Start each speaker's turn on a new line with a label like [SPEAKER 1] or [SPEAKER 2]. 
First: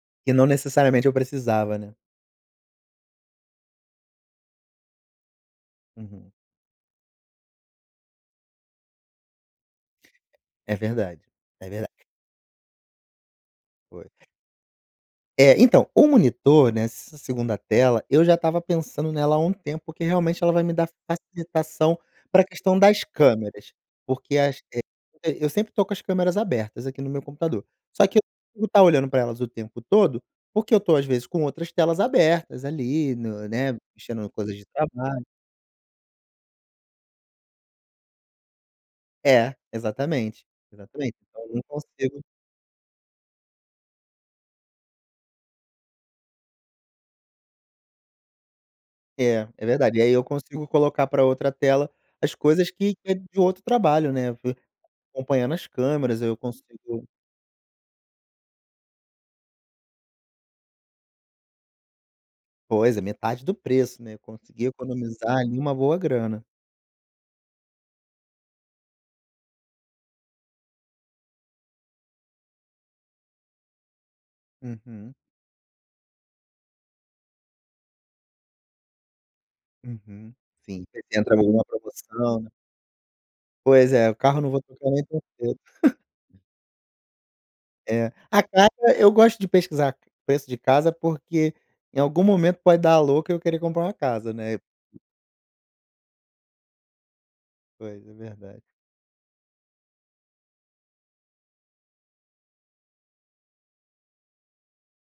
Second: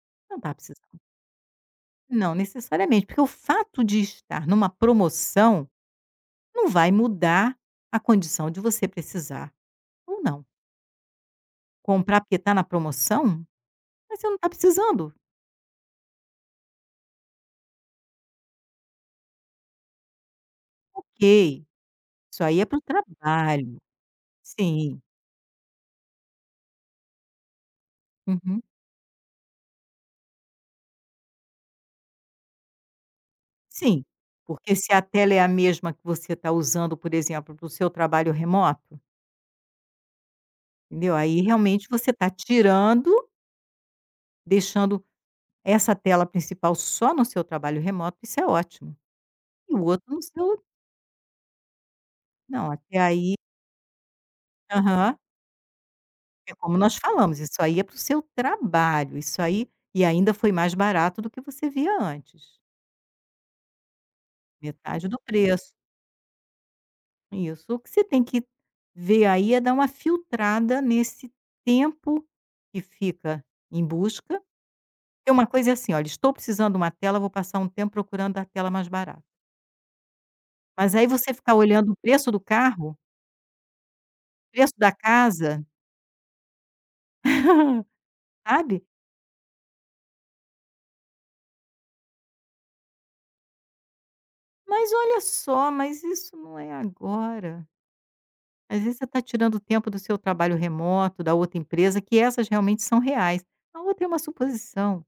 [SPEAKER 1] E
[SPEAKER 2] Não
[SPEAKER 1] não
[SPEAKER 2] tá precisando.
[SPEAKER 1] necessariamente eu precisava, né.
[SPEAKER 2] Não necessariamente, porque o fato de estar numa promoção
[SPEAKER 1] Uhum.
[SPEAKER 2] não vai mudar a condição de você precisar ou não.
[SPEAKER 1] É verdade, é verdade.
[SPEAKER 2] Comprar porque tá na promoção,
[SPEAKER 1] Foi.
[SPEAKER 2] mas você não tá precisando.
[SPEAKER 1] É, então, o monitor nessa segunda tela, eu já estava pensando nela há um tempo, porque realmente ela vai me dar
[SPEAKER 2] Ok,
[SPEAKER 1] facilitação pra
[SPEAKER 2] isso aí é
[SPEAKER 1] questão
[SPEAKER 2] para o
[SPEAKER 1] das câmeras,
[SPEAKER 2] trabalho,
[SPEAKER 1] porque as vezes,
[SPEAKER 2] sim.
[SPEAKER 1] eh, eu sempre estou com as câmeras abertas aqui no meu computador, só que eu
[SPEAKER 2] Uhum.
[SPEAKER 1] tenho que ficar olhando para elas o tempo todo, porque eu tô às vezes com outras telas abertas ali no né,
[SPEAKER 2] Sim,
[SPEAKER 1] mexendo coisas de
[SPEAKER 2] porque se a
[SPEAKER 1] trabalho
[SPEAKER 2] tela é a mesma que você tá usando, por exemplo, para o seu trabalho remoto
[SPEAKER 1] É, exatamente,
[SPEAKER 2] entendeu
[SPEAKER 1] exatamente,
[SPEAKER 2] aí
[SPEAKER 1] então eu não
[SPEAKER 2] realmente você
[SPEAKER 1] consigo
[SPEAKER 2] tá tirando deixando essa tela principal só no seu trabalho remoto, isso é ótimo,
[SPEAKER 1] É, é
[SPEAKER 2] e o
[SPEAKER 1] verdade, e aí
[SPEAKER 2] outro no
[SPEAKER 1] eu
[SPEAKER 2] seu
[SPEAKER 1] consigo colocar pra outra tela as
[SPEAKER 2] Não,
[SPEAKER 1] coisas que
[SPEAKER 2] até
[SPEAKER 1] que é
[SPEAKER 2] aí.
[SPEAKER 1] de outro trabalho, né,
[SPEAKER 2] Aham.
[SPEAKER 1] acompanhando as câmeras, eu
[SPEAKER 2] É como nós
[SPEAKER 1] consigo
[SPEAKER 2] falamos isso aí é para o seu trabalho, isso aí e ainda foi mais barato do que você via antes.
[SPEAKER 1] Pois é metade do preço, né, eu consegui
[SPEAKER 2] Metade do
[SPEAKER 1] economizar ali
[SPEAKER 2] preço.
[SPEAKER 1] uma boa grana.
[SPEAKER 2] Isso, o que você tem que ver aí é dar uma filtrada nesse tempo que fica em busca,
[SPEAKER 1] Uhum.
[SPEAKER 2] porque uma coisa é assim "Olha, estou precisando de uma tela vou passar um tempo procurando a tela mais barato".
[SPEAKER 1] Uhum, sim,
[SPEAKER 2] Mas
[SPEAKER 1] vê
[SPEAKER 2] aí
[SPEAKER 1] se
[SPEAKER 2] você
[SPEAKER 1] entra
[SPEAKER 2] ficar
[SPEAKER 1] alguma
[SPEAKER 2] olhando o preço do
[SPEAKER 1] promoção.
[SPEAKER 2] carro
[SPEAKER 1] Pois é, o carro eu não vou
[SPEAKER 2] preço
[SPEAKER 1] trocar
[SPEAKER 2] da
[SPEAKER 1] nem tão cedo.
[SPEAKER 2] casa
[SPEAKER 1] É, a casa
[SPEAKER 2] sabe.
[SPEAKER 1] eu gosto de pesquisar preço de casa, porque, em algum momento, pode dar à louca eu querer comprar uma casa, né.
[SPEAKER 2] Mas olha só, mas isso não é agora.
[SPEAKER 1] Pois é, verdade.
[SPEAKER 2] Às vezes você tá tirando o tempo do seu trabalho remoto, da outra empresa, que essas realmente são reais, a outra é uma suposição.